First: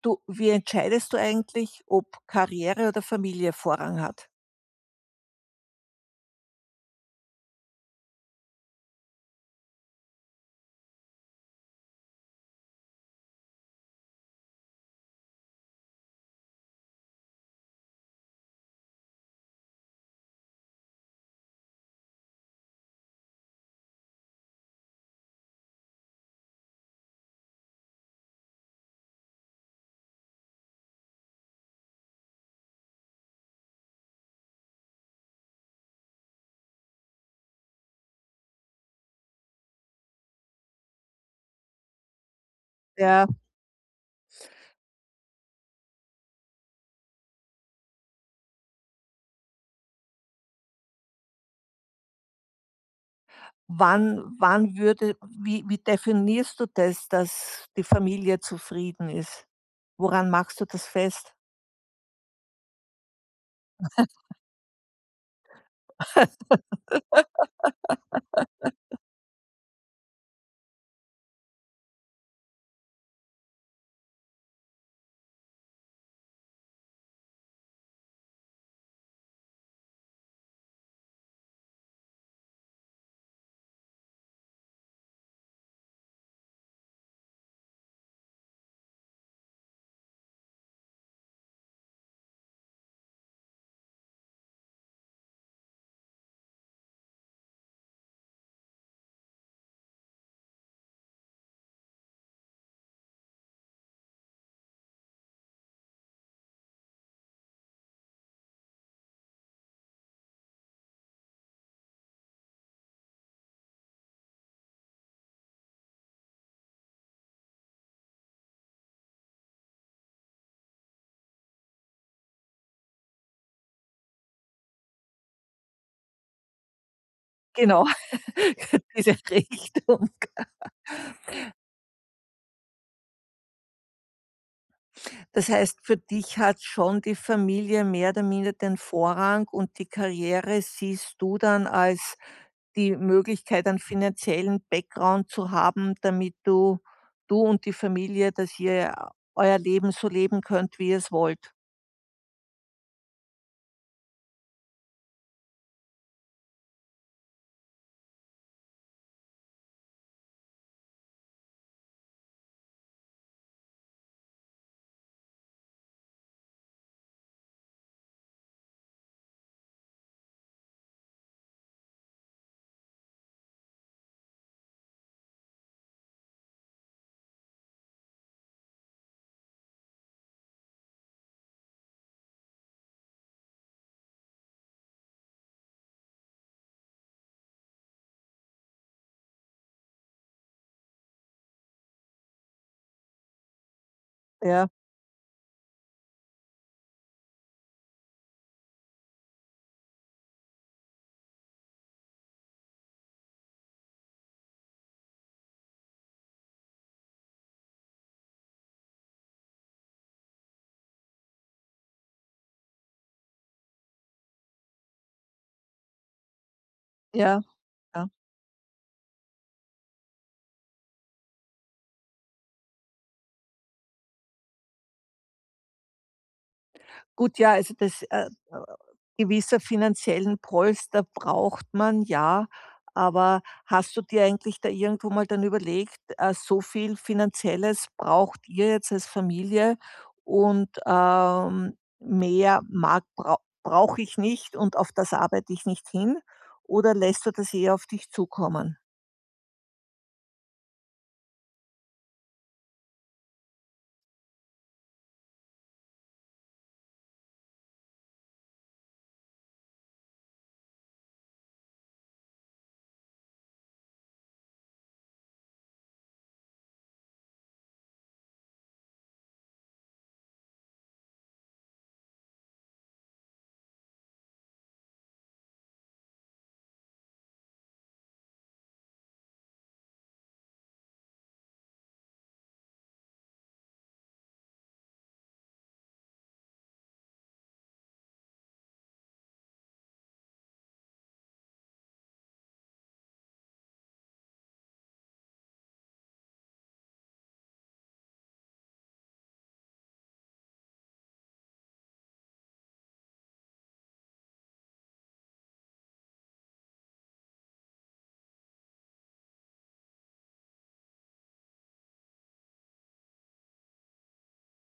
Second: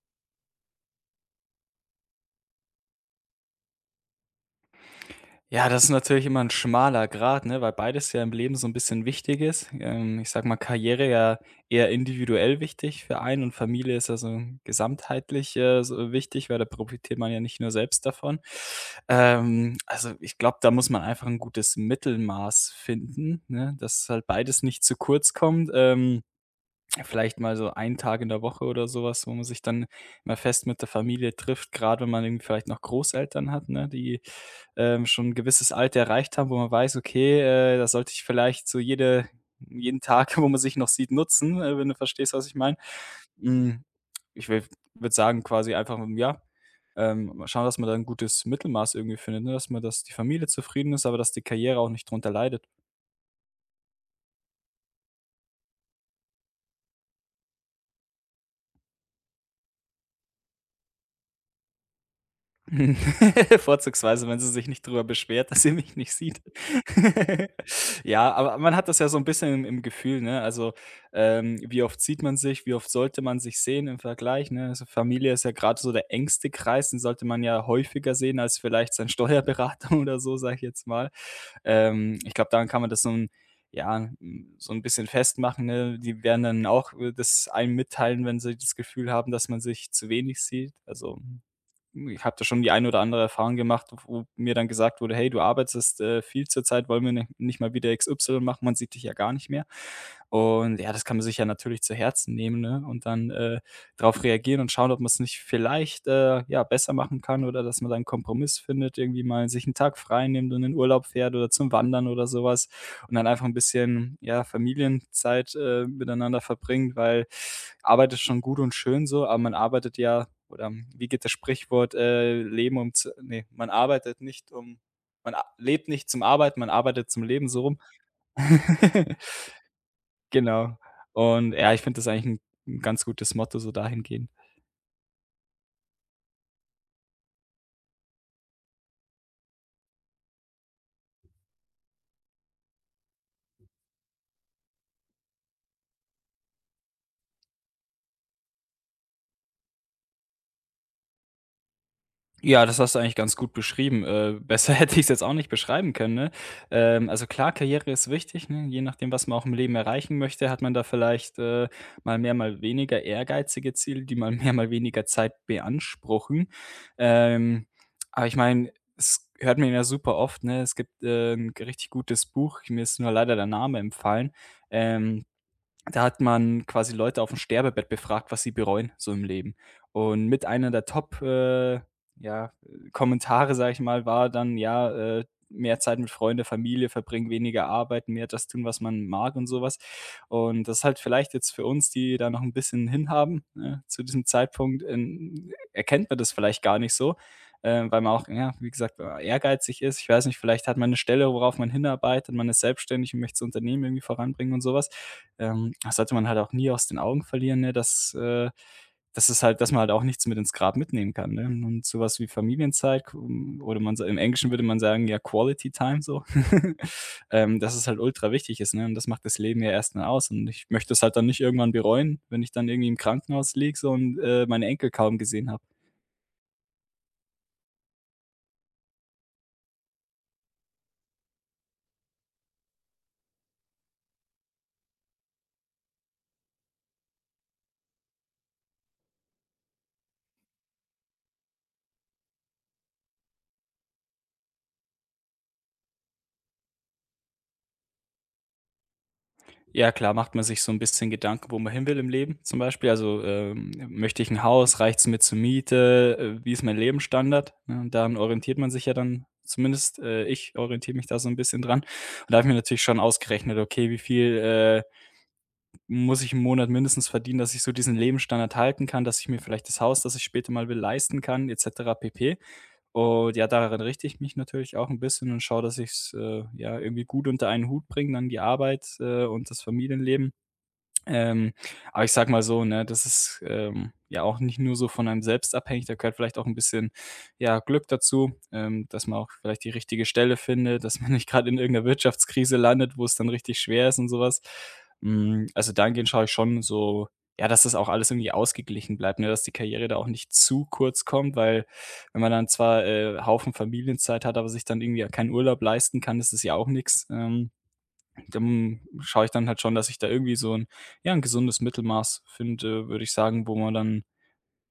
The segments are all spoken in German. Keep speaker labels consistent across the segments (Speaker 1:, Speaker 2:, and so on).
Speaker 1: Du, wie entscheidest du eigentlich, ob Karriere oder Familie Vorrang hat?
Speaker 2: Ja, das ist natürlich immer ein schmaler Grat, ne, weil beides ja im Leben so ein bisschen wichtig ist. Ich sage mal, Karriere ja eher individuell wichtig für einen und Familie ist ja so gesamtheitlich, so wichtig, weil da profitiert man ja nicht nur selbst davon. Also, ich glaube, da muss man einfach ein gutes Mittelmaß finden, ne, dass halt beides nicht zu kurz kommt. Vielleicht mal so einen Tag in der Woche oder sowas, wo man sich dann mal fest mit der Familie trifft, gerade wenn man irgendwie vielleicht noch Großeltern hat, ne, die, schon 'n gewisses Alter erreicht haben, wo man weiß: „Okay, da sollte ich vielleicht so jeden Tag, wo man sich noch sieht, nutzen“, wenn du verstehst, was ich meine.
Speaker 1: Ja.
Speaker 2: Hm, ich würde sagen quasi einfach, ja, mal schauen, dass man da ein gutes Mittelmaß irgendwie findet, ne, dass die Familie zufrieden ist, aber dass die Karriere auch nicht drunter leidet.
Speaker 1: Wann würde wie definierst du das, dass die Familie zufrieden ist? Woran machst du das fest?
Speaker 2: Hm, Vorzugsweise, wenn sie sich nicht drüber beschwert, dass sie mich nicht sieht. Ja, aber man hat das ja so ein bisschen im Gefühl, ne? Also, wie oft sieht man sich? Wie oft sollte man sich sehen im Vergleich, ne? Also, Familie ist ja gerade so der engste Kreis, den sollte man ja häufiger sehen als vielleicht seinen Steuerberater oder so, sage ich jetzt mal. Ich glaube, daran kann man das ja, so ein bisschen festmachen, ne? Die werden dann auch, das einem mitteilen, wenn sie das Gefühl haben, dass man sich zu wenig sieht. Also ich habe da schon die eine oder andere Erfahrung gemacht, wo mir dann gesagt wurde: „Hey, du arbeitest, viel zur Zeit, wollen wir ni nicht mal wieder XY machen? Man sieht dich ja gar nicht mehr.“ Und ja, das kann man sich ja natürlich zu Herzen nehmen, ne, und dann, drauf reagieren und schauen, ob man es nicht vielleicht, ja, besser machen kann oder dass man dann 'n Kompromiss findet, irgendwie mal sich einen Tag frei nimmt und in den Urlaub fährt oder zum Wandern oder sowas und dann einfach ein bisschen, ja, Familienzeit, miteinander verbringt, weil Arbeit ist schon gut und schön so, aber man arbeitet ja oder wie geht das Sprichwort, Leben um zu ne, man arbeitet nicht um man a lebt nicht zum Arbeiten, man arbeitet zum Leben, so rum.
Speaker 1: Genau, diese Richtung.
Speaker 2: Genau. Und ja, ich finde das eigentlich ein 'n ganz gutes Motto so dahingehend.
Speaker 1: Das heißt, für dich hat schon die Familie mehr oder minder den Vorrang und die Karriere siehst du dann als die Möglichkeit, einen finanziellen Background zu haben, damit du du und die Familie, dass ihr euer Leben so leben könnt, wie ihr es wollt.
Speaker 2: Ja, das hast du eigentlich ganz gut beschrieben. Besser hätte ich es jetzt auch nicht beschreiben können, ne? Also klar, Karriere ist wichtig, ne? Je nachdem, was man auch im Leben erreichen möchte, hat man da vielleicht, mal mehr, mal weniger ehrgeizige Ziele, die mal mehr, mal weniger Zeit beanspruchen. Ähm, aber ich meine, es hört man ja super oft, ne? Es gibt, 'n richtig gutes Buch, mir ist nur leider der Name empfallen. ähm Da hat man quasi Leute auf dem Sterbebett befragt, was sie bereuen so im Leben. Und mit einer der Top, ja, Kommentare, sage ich mal, war dann, ja, mehr Zeit mit Freunde, Familie verbringen, weniger arbeiten, mehr das tun, was man mag und sowas. Und das ist halt vielleicht jetzt für uns, die da noch ein bisschen hinhaben, ne, zu diesem
Speaker 1: Ja,
Speaker 2: Zeitpunkt, erkennt man das vielleicht gar nicht so, weil man auch, ja, wie gesagt, ehrgeizig ist. Ich weiß nicht, vielleicht hat man eine Stelle, worauf man hinarbeitet, man ist selbstständig und möchte das Unternehmen irgendwie voranbringen und sowas. Das sollte man halt auch nie aus den Augen verlieren, ne, dass man halt auch nichts mit ins Grab mitnehmen kann, ne? Und sowas wie Familienzeit k oder man sa im Englischen würde man sagen, ja, Quality Time so,
Speaker 1: ja,
Speaker 2: dass es halt
Speaker 1: ja.
Speaker 2: ultra wichtig ist, ne? Und das macht das Leben ja erst mal aus. Und ich möchte es halt dann nicht irgendwann bereuen, wenn ich dann irgendwie im Krankenhaus liege so und, meine Enkel kaum gesehen habe.
Speaker 1: Gut, ja, also das, gewisser finanziellen Polster braucht man, ja. Aber hast du dir eigentlich da irgendwo mal dann überlegt, so viel Finanzielles braucht ihr jetzt als Familie und, mehr mag brau brauche ich nicht und auf das arbeite ich nicht hin? Oder lässt du das eher auf dich zukommen?
Speaker 2: Ja klar, macht man sich so ein bisschen Gedanken, wo man hin will im Leben zum Beispiel. Also, möchte ich ein Haus? Reicht's mir zur Miete? Wie ist mein Lebensstandard? Ne, und daran orientiert man sich ja dann zumindest, ich orientiere mich da so ein bisschen dran. Und da habe ich mir natürlich schon ausgerechnet: „Okay, wie viel, muss ich im Monat mindestens verdienen, dass ich so diesen Lebensstandard halten kann, dass ich mir vielleicht das Haus, das ich später mal will, leisten kann“ et cetera pp. Und ja, daran richte ich mich natürlich auch ein bisschen und schaue, dass ich's, ja, irgendwie gut unter einen Hut bringe, dann die Arbeit, und das Familienleben. Ähm, aber ich sag mal so, ne, das ist, ja auch nicht nur so von einem selbst abhängig, da gehört vielleicht auch ein bisschen, ja, Glück dazu, dass man auch vielleicht die richtige Stelle findet, dass man nicht gerade in irgendeiner Wirtschaftskrise landet, wo es dann richtig schwer ist und sowas. Was. Also dahingehend schaue ich schon so, ja, dass das auch alles irgendwie ausgeglichen bleibt, ne, dass die Karriere da auch nicht zu kurz kommt, weil wenn man dann zwar, Haufen Familienzeit hat, aber sich dann irgendwie ja keinen Urlaub leisten kann, das ist es ja auch nichts. Dann schaue ich dann halt schon, dass ich da irgendwie so ein ja, ein gesundes Mittelmaß finde, würde ich sagen, wo man dann,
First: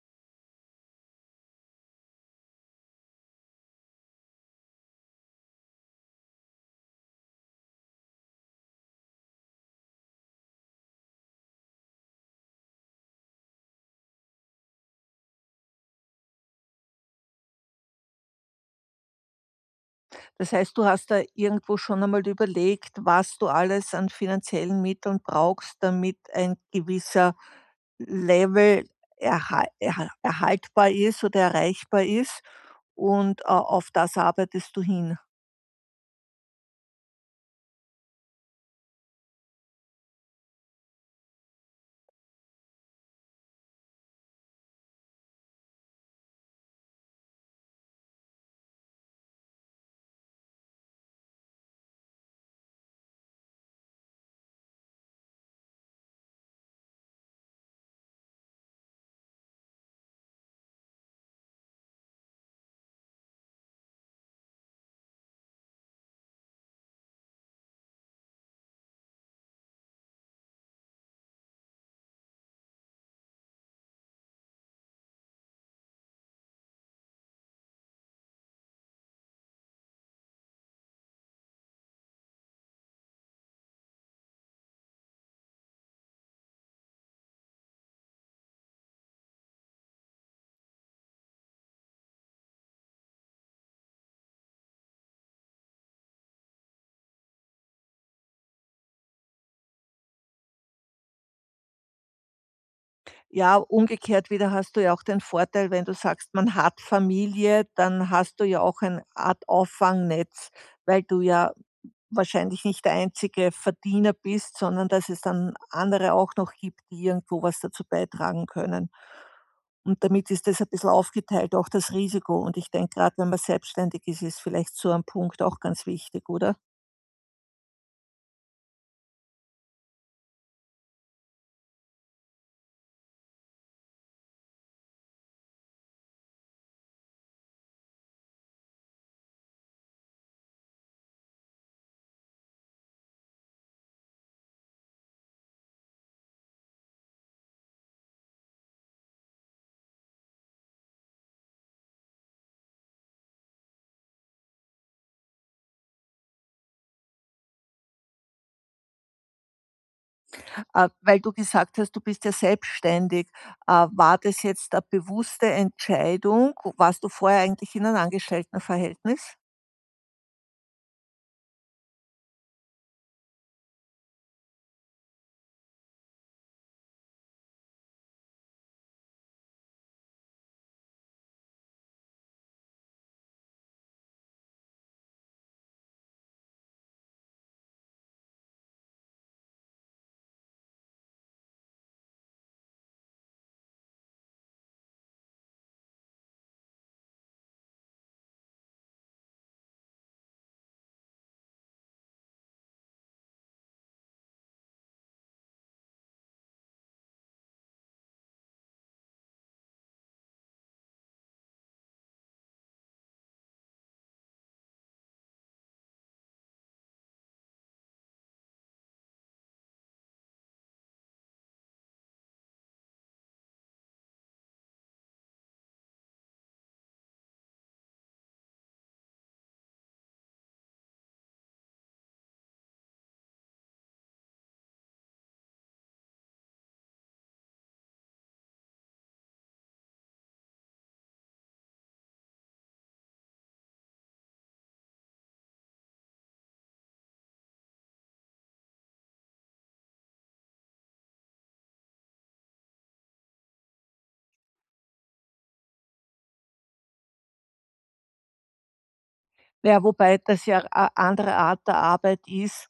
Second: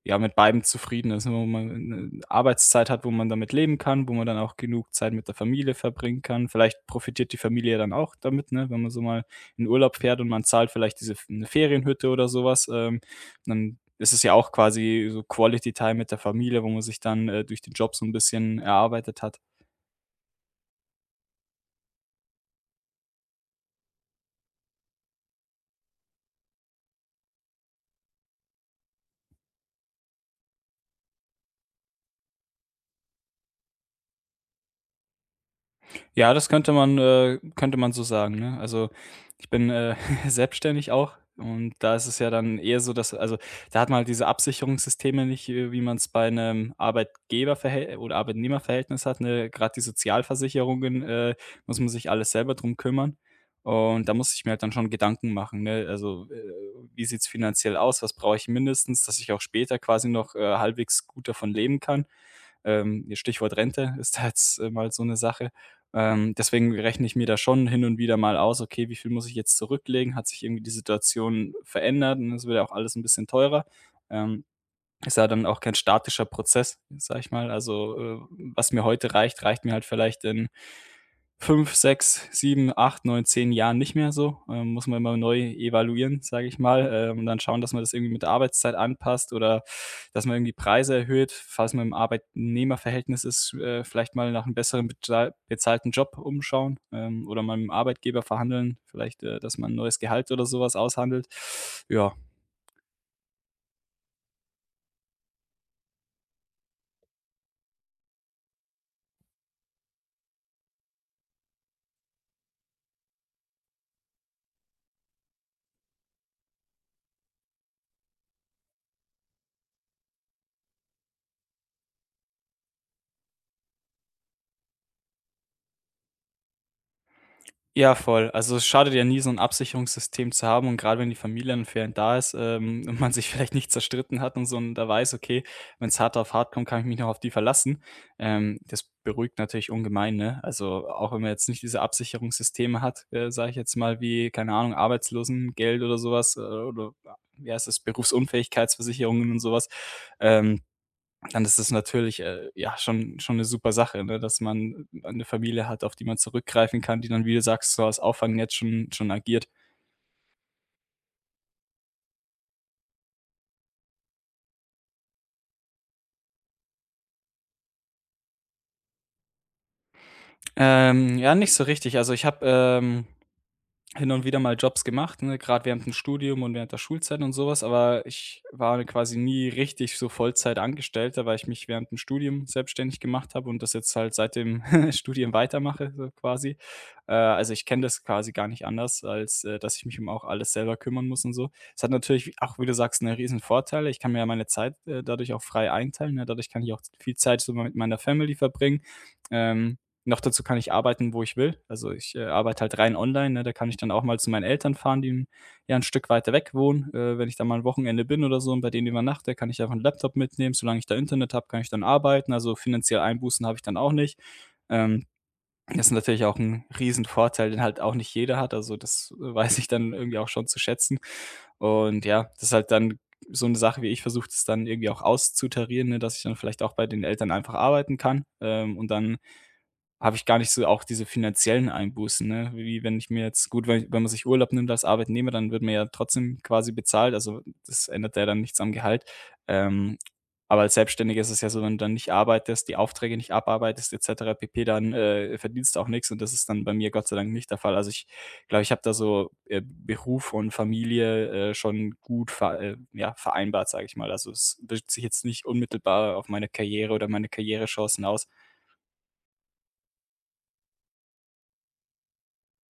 Speaker 2: ja, mit beidem zufrieden ist, ne, wo man 'ne Arbeitszeit hat, wo man damit leben kann, wo man dann auch genug Zeit mit der Familie verbringen kann. Vielleicht profitiert die Familie dann auch damit, ne, wenn man so mal in Urlaub fährt und man zahlt vielleicht diese eine Ferienhütte oder sowas, dann ist es ja auch quasi so Quality Time mit der Familie, wo man sich dann, durch den Job so ein bisschen erarbeitet hat.
Speaker 1: Das heißt, du hast da irgendwo schon einmal überlegt, was du alles an finanziellen Mitteln brauchst, damit ein gewisser Level erhaltbar ist oder erreichbar ist und, auf das arbeitest du hin.
Speaker 2: Ja, das könnte man so sagen, ne? Also, ich bin, selbstständig auch und da ist es ja dann eher so, dass also, da hat man halt diese Absicherungssysteme nicht, wie man es bei einem Arbeitgeberverhält oder Arbeitnehmerverhältnis hat, ne? Grad die Sozialversicherungen, muss man sich alles selber drum kümmern und da muss ich mir halt dann schon Gedanken machen, ne? Also, wie sieht's finanziell aus? Was brauche ich mindestens, dass ich auch später quasi noch, halbwegs gut davon leben kann? Ja, Stichwort Rente ist da jetzt, mal so eine Sache. Deswegen rechne ich mir da schon hin und wieder mal aus: „Okay, wie viel muss ich jetzt zurücklegen? Hat sich irgendwie die Situation verändert?“ Und es wird ja auch alles ein bisschen teurer. Ähm, ist ja dann auch kein statischer Prozess, sage ich mal. Also, was mir heute reicht, reicht mir halt vielleicht in 5, 6, 7, 8, 9, 10 Jahren nicht mehr so. Muss man immer neu evaluieren, sage ich mal, und dann schauen, dass man das irgendwie mit der Arbeitszeit anpasst oder dass man irgendwie Preise erhöht, falls man im Arbeitnehmerverhältnis ist, vielleicht mal nach einem besseren bezahlten Job umschauen, oder mal mit dem Arbeitgeber verhandeln, vielleicht, dass man 'n neues Gehalt oder sowas aushandelt. Ja,
Speaker 1: Ja, umgekehrt wieder hast du ja auch den Vorteil, wenn du sagst, man hat Familie, dann hast du ja auch eine Art Auffangnetz, weil du ja wahrscheinlich nicht der einzige Verdiener bist, sondern dass es dann andere auch noch gibt, die irgendwo was dazu beitragen können. Und damit ist das ein bisschen aufgeteilt, auch das Risiko. Und ich denke, gerade wenn man selbstständig ist, ist vielleicht so ein Punkt auch ganz wichtig, oder?
Speaker 2: ja, voll. Also, es schadet ja nie, so ein Absicherungssystem zu haben und gerade wenn die Familie dann für da ist, und man sich vielleicht nicht zerstritten hat und so und da weiß: „Okay, wenn es hart auf hart kommt, kann ich mich noch auf die verlassen.“ das beruhigt natürlich ungemein, ne? Also, auch wenn man jetzt nicht diese Absicherungssysteme hat, sage ich jetzt mal, wie, keine Ahnung, Arbeitslosengeld oder sowas oder, ja, wie heißt das, Berufsunfähigkeitsversicherungen und sowas. ähm Dann ist es natürlich, ja, schon eine super Sache, ne, dass man eine Familie hat, auf die man zurückgreifen kann, die dann, wie du sagst, so als Auffangnetz schon agiert.
Speaker 1: Weil du gesagt hast, du bist ja selbstständig. War das jetzt eine bewusste Entscheidung? Warst du vorher eigentlich in einem Angestelltenverhältnis?
Speaker 2: Ja, nicht so richtig. Also, ich habe, hin und wieder mal Jobs gemacht, ne, grad während dem Studium und während der Schulzeit und sowas, aber ich war quasi nie richtig so Vollzeitangestellter, weil ich mich während dem Studium selbstständig gemacht habe und das jetzt halt seit dem Studium weitermache, so quasi. Also, ich kenne das quasi gar nicht anders, als, dass ich mich um auch alles selber kümmern muss und so. Es hat natürlich auch, wie du sagst, 'ne riesen Vorteile. Ich kann mir ja meine Zeit, dadurch auch frei einteilen, ne? Dadurch kann ich auch viel Zeit so mit meiner Family verbringen. Ähm, noch dazu kann ich arbeiten, wo ich will. Also, ich, arbeite halt rein online, ne? Da kann ich dann auch mal zu meinen Eltern fahren, die 'n ja ein Stück weiter weg wohnen. Wenn ich da mal 'n Wochenende bin oder so und bei denen übernachte, kann ich einfach 'n Laptop mitnehmen. Solange ich da Internet habe, kann ich dann arbeiten. Also, finanziell Einbußen habe ich dann auch nicht. Ähm, das ist natürlich auch 'n Riesenvorteil, den halt auch nicht jeder hat. Also, das weiß ich dann irgendwie auch schon zu schätzen. Und ja, das ist halt dann so eine Sache, wie ich versuche das dann irgendwie auch auszutarieren, ne, dass ich dann vielleicht auch bei den Eltern einfach arbeiten kann, und dann habe ich gar nicht so auch diese finanziellen Einbußen, ne? Wie wenn ich mir jetzt gut, wenn man sich Urlaub nimmt als Arbeitnehmer, dann wird man ja trotzdem quasi bezahlt, also, das ändert ja dann nichts am Gehalt. Ähm, aber als Selbstständiger ist es ja so, wenn du dann nicht arbeitest, die Aufträge nicht abarbeitest et cetera pp., dann, verdienst du auch nichts und das ist dann bei mir Gott sei Dank nicht der Fall. Also, ich glaube, ich habe da so, Beruf und Familie, schon gut ver ja, vereinbart, sage ich mal. Also, es wirkt sich jetzt nicht unmittelbar auf meine Karriere oder meine Karrierechancen aus.
Speaker 1: Ja, wobei das ja eine andere Art der Arbeit ist,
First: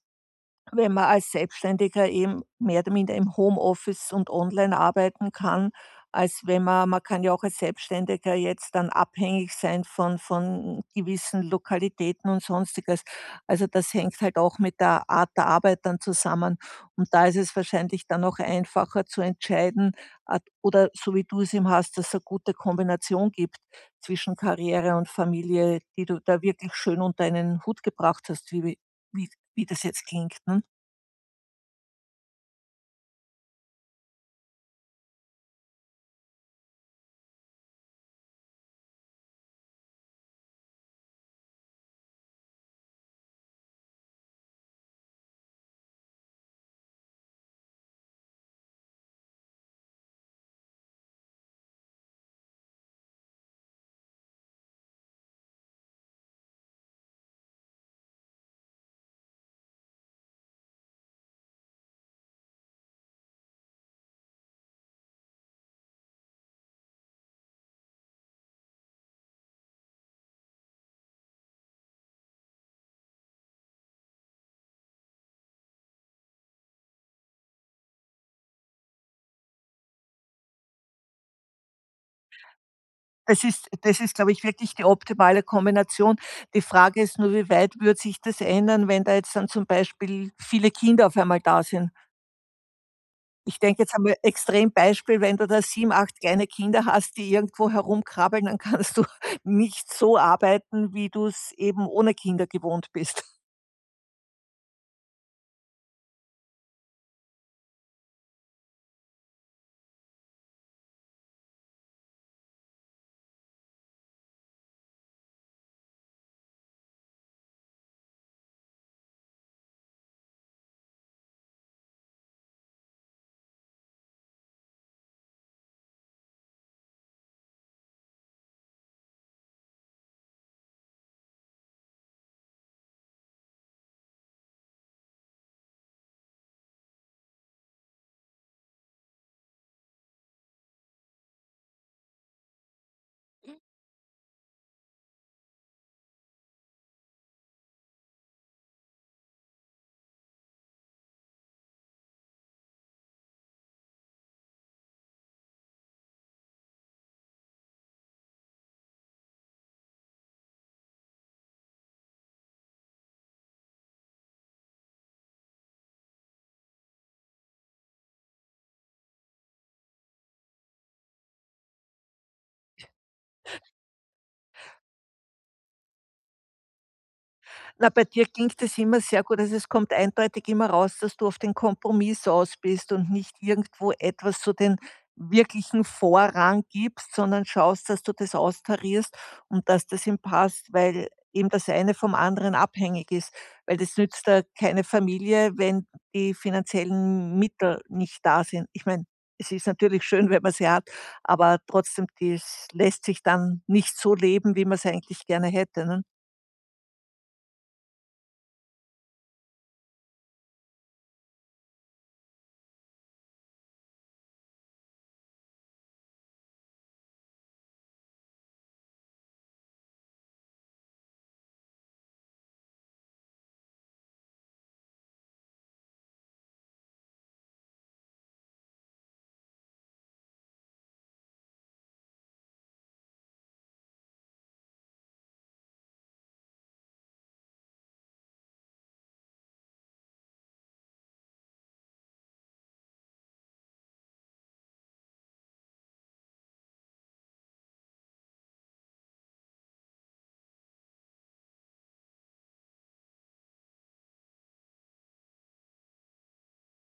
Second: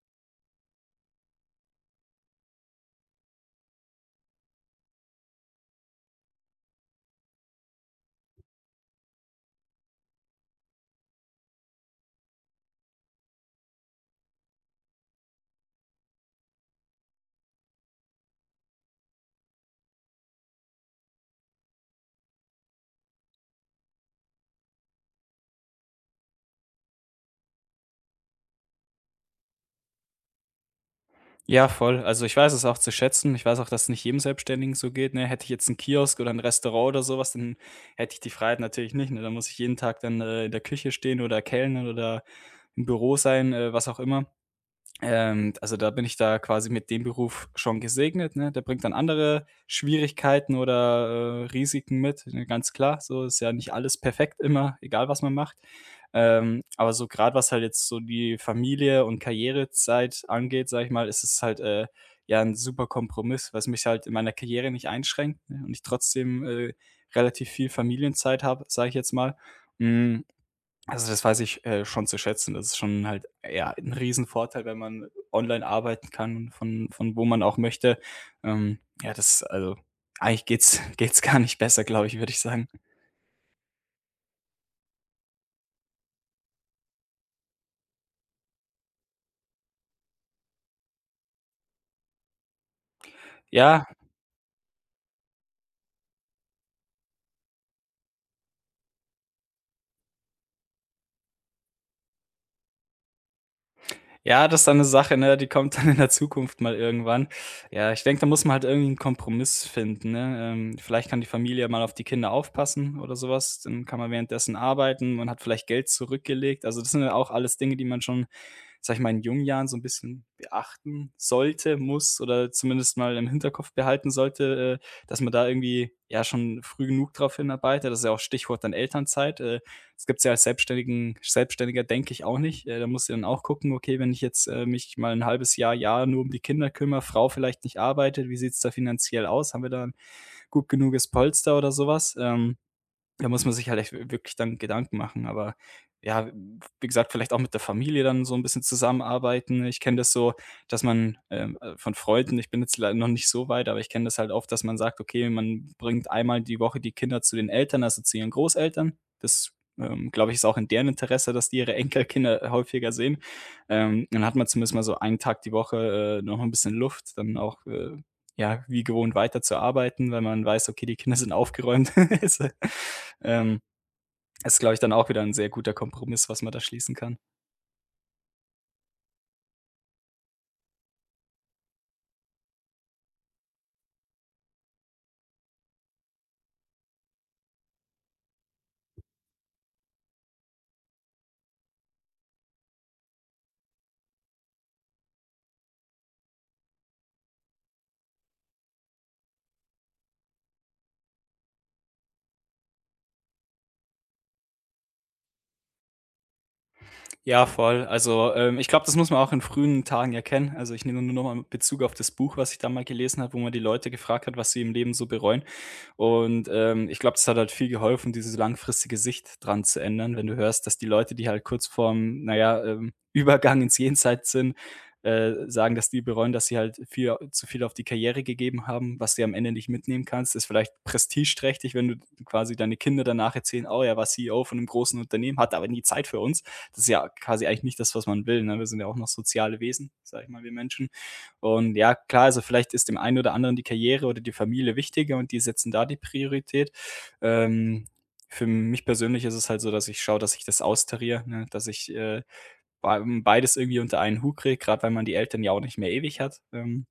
Speaker 1: wenn man als Selbstständiger eben mehr oder minder im Homeoffice und online arbeiten kann, als wenn man man kann ja auch als Selbstständiger jetzt dann abhängig sein von gewissen Lokalitäten und Sonstiges. Also, das hängt halt auch mit der Art der Arbeit dann zusammen. Und da ist es wahrscheinlich dann auch einfacher zu entscheiden, at oder so wie du es eben hast, dass es eine gute Kombination gibt zwischen Karriere und Familie, die du da wirklich schön unter einen Hut gebracht hast, wie wie das jetzt klingt, ne?
Speaker 2: Ja, voll. Also, ich weiß es auch zu schätzen. Ich weiß auch, dass es nicht jedem Selbstständigen so geht, ne? Hätte ich jetzt einen Kiosk oder ein Restaurant oder sowas, dann hätte ich die Freiheit natürlich nicht, ne? Dann muss ich jeden Tag dann, in der Küche stehen oder kellnern oder im Büro sein, was auch immer. Also, da bin ich da quasi mit dem Beruf schon gesegnet, ne? Der bringt dann andere Schwierigkeiten oder, Risiken mit, ne, ganz klar. So ist ja nicht alles perfekt immer, egal was man macht. Aber so gerade was halt jetzt so die Familie und Karrierezeit angeht, sage ich mal, ist es halt, ja ein super Kompromiss, was mich halt in meiner Karriere nicht einschränkt, ne, und ich trotzdem, relativ viel Familienzeit habe, sage ich jetzt mal. Hm, also, das weiß ich, schon zu schätzen. Das ist schon halt, ja, 'n Riesenvorteil, wenn man online arbeiten kann, von wo man auch möchte. Ja, das also, eigentlich geht's geht's gar nicht besser, glaube ich, würde ich sagen.
Speaker 1: Es ist das ist, glaube ich, wirklich die optimale Kombination. Die Frage ist nur, wie weit wird sich das ändern, wenn da jetzt dann zum Beispiel viele Kinder auf einmal da sind? Ich denke
Speaker 2: Ja,
Speaker 1: jetzt einmal extrem Beispiel, wenn du da 7, 8 kleine Kinder hast, die irgendwo herumkrabbeln, dann kannst du nicht so arbeiten, wie du es eben ohne Kinder gewohnt bist.
Speaker 2: ja, das ist dann 'ne Sache, ne, die kommt dann in der Zukunft mal irgendwann. Ja, ich denke, da muss man halt irgendwie einen Kompromiss finden, ne? Vielleicht kann die Familie mal auf die Kinder aufpassen oder sowas. Dann kann man währenddessen arbeiten, man hat vielleicht Geld zurückgelegt. Also, das sind ja auch alles Dinge, die man schon sage ich mal, in jungen Jahren so ein bisschen beachten sollte, muss oder zumindest mal im Hinterkopf behalten sollte, dass man da irgendwie, ja, schon früh genug drauf hinarbeitet. Das ist ja auch Stichwort dann Elternzeit. Das gibt es ja als Selbstständigen Selbstständiger, denke ich, auch nicht. Da musst du dann auch gucken: „Okay, wenn ich jetzt, mich mal ein halbes Jahr, Jahr nur um die Kinder kümmere, Frau vielleicht nicht arbeitet, wie sieht's da finanziell aus? Haben wir da 'n gut genuges Polster oder sowas? Da muss man sich halt echt wirklich dann Gedanken machen, aber ja, wie gesagt, vielleicht auch mit der Familie dann so ein bisschen zusammenarbeiten. Ich kenne das so, dass man, von Freunden ich bin jetzt leider noch nicht so weit, aber ich kenne das halt oft, dass man sagt: „Okay, man bringt einmal die Woche die Kinder zu den Eltern, also zu ihren Großeltern.“ Das, glaube ich, ist auch in deren Interesse, dass die ihre Enkelkinder häufiger sehen. Dann hat man zumindest mal so einen Tag die Woche, noch ein bisschen Luft, dann auch, ja, wie gewohnt weiterzuarbeiten, weil man weiß, okay, die Kinder sind aufgeräumt. Ist, ähm, ist, glaube ich, dann auch wieder ein sehr guter Kompromiss, was man da schließen kann.
Speaker 1: Na, bei dir klingt es immer sehr gut. Also, es kommt eindeutig immer raus, dass du auf den Kompromiss aus bist und nicht irgendwo etwas so den wirklichen Vorrang gibst, sondern schaust, dass du das austarierst und dass das ihm passt, weil eben das eine vom anderen abhängig ist. Weil das nützt ja keine Familie, wenn die finanziellen Mittel nicht da sind. Ich meine, es ist natürlich schön, wenn man sie hat, aber trotzdem, das lässt sich dann nicht so leben, wie man es eigentlich gerne hätte, ne?
Speaker 2: Ja, voll. Also, ich glaube, das muss man auch in frühen Tagen erkennen. Also, ich nehme nur noch mal Bezug auf das Buch, was ich da mal gelesen habe, wo man die Leute gefragt hat, was sie im Leben so bereuen. Und, ich glaube, das hat halt viel geholfen, diese langfristige Sicht dran zu ändern, wenn du hörst, dass die Leute, die halt kurz vorm, naja, Übergang ins Jenseits sind, sagen, dass die bereuen, dass sie halt viel zu viel auf die Karriere gegeben haben, was du ja am Ende nicht mitnehmen kannst. Ist vielleicht prestigeträchtig, wenn du quasi deine Kinder danach erzählen: „Oh, er war CEO von einem großen Unternehmen, hat, aber nie Zeit für uns.“ Das ist ja quasi eigentlich nicht das, was man will, ne? Wir sind ja auch noch soziale Wesen, sag ich mal, wir Menschen. Und ja, klar, also vielleicht ist dem einen oder anderen die Karriere oder die Familie wichtiger und die setzen da die Priorität. Ähm, für mich persönlich ist es halt so, dass ich schaue, dass ich das austariere, ne? Dass ich, bei beides irgendwie unter einen Hut kriege, gerade weil man die Eltern ja auch nicht mehr ewig hat.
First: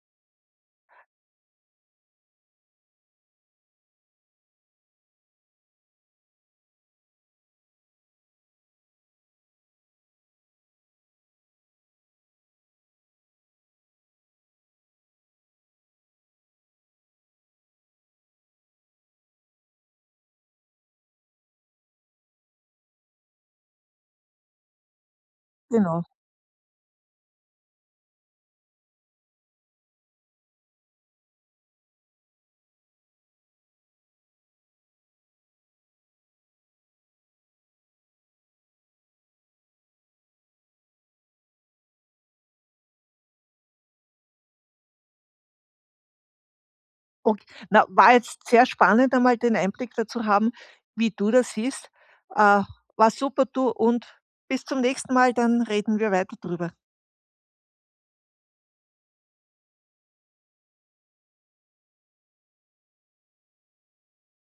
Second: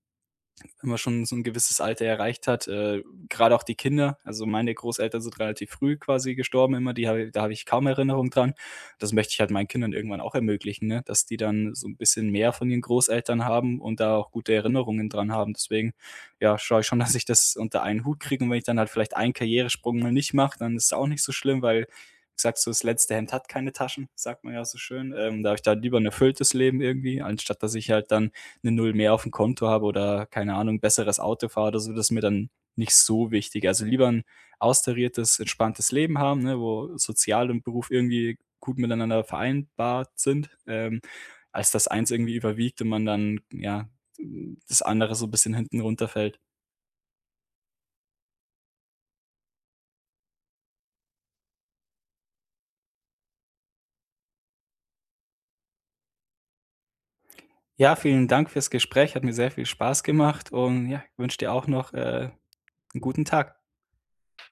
Speaker 2: Wenn man schon so ein gewisses Alter erreicht hat, grade auch die Kinder also, meine Großeltern sind relativ früh quasi gestorben immer, die habe ich kaum Erinnerung dran. Das möchte ich halt meinen Kindern irgendwann auch ermöglichen, ne, dass die dann so ein bisschen mehr von ihren Großeltern haben und da auch gute Erinnerungen dran haben. Deswegen, ja, schaue ich schon, dass ich das unter einen Hut kriege und wenn ich dann halt vielleicht einen Karrieresprung mal nicht mache, dann ist es auch nicht so schlimm, weil, wie gesagt, so das letzte Hemd hat keine Taschen, sagt man ja so schön. Da habe ich dann lieber
Speaker 1: Genau.
Speaker 2: ein erfülltes Leben irgendwie, anstatt dass ich halt dann eine Null mehr auf dem Konto habe oder, keine Ahnung, besseres Auto fahre oder so, das ist mir dann nicht so wichtig. Also, lieber ein austariertes, entspanntes Leben haben, ne, wo Sozial und Beruf irgendwie gut miteinander vereinbart sind, als dass eins irgendwie überwiegt und man dann, ja, hm, das andere so ein bisschen hinten runterfällt.
Speaker 1: Ok, na, war jetzt sehr spannend, einmal den Einblick dazu haben, wie du das siehst. Äh, War super, du, und bis zum nächsten Mal, dann reden wir weiter drüber.
Speaker 2: Ja, vielen Dank fürs Gespräch, hat mir sehr viel Spaß gemacht und ja, wünsche dir auch noch, 'n guten Tag.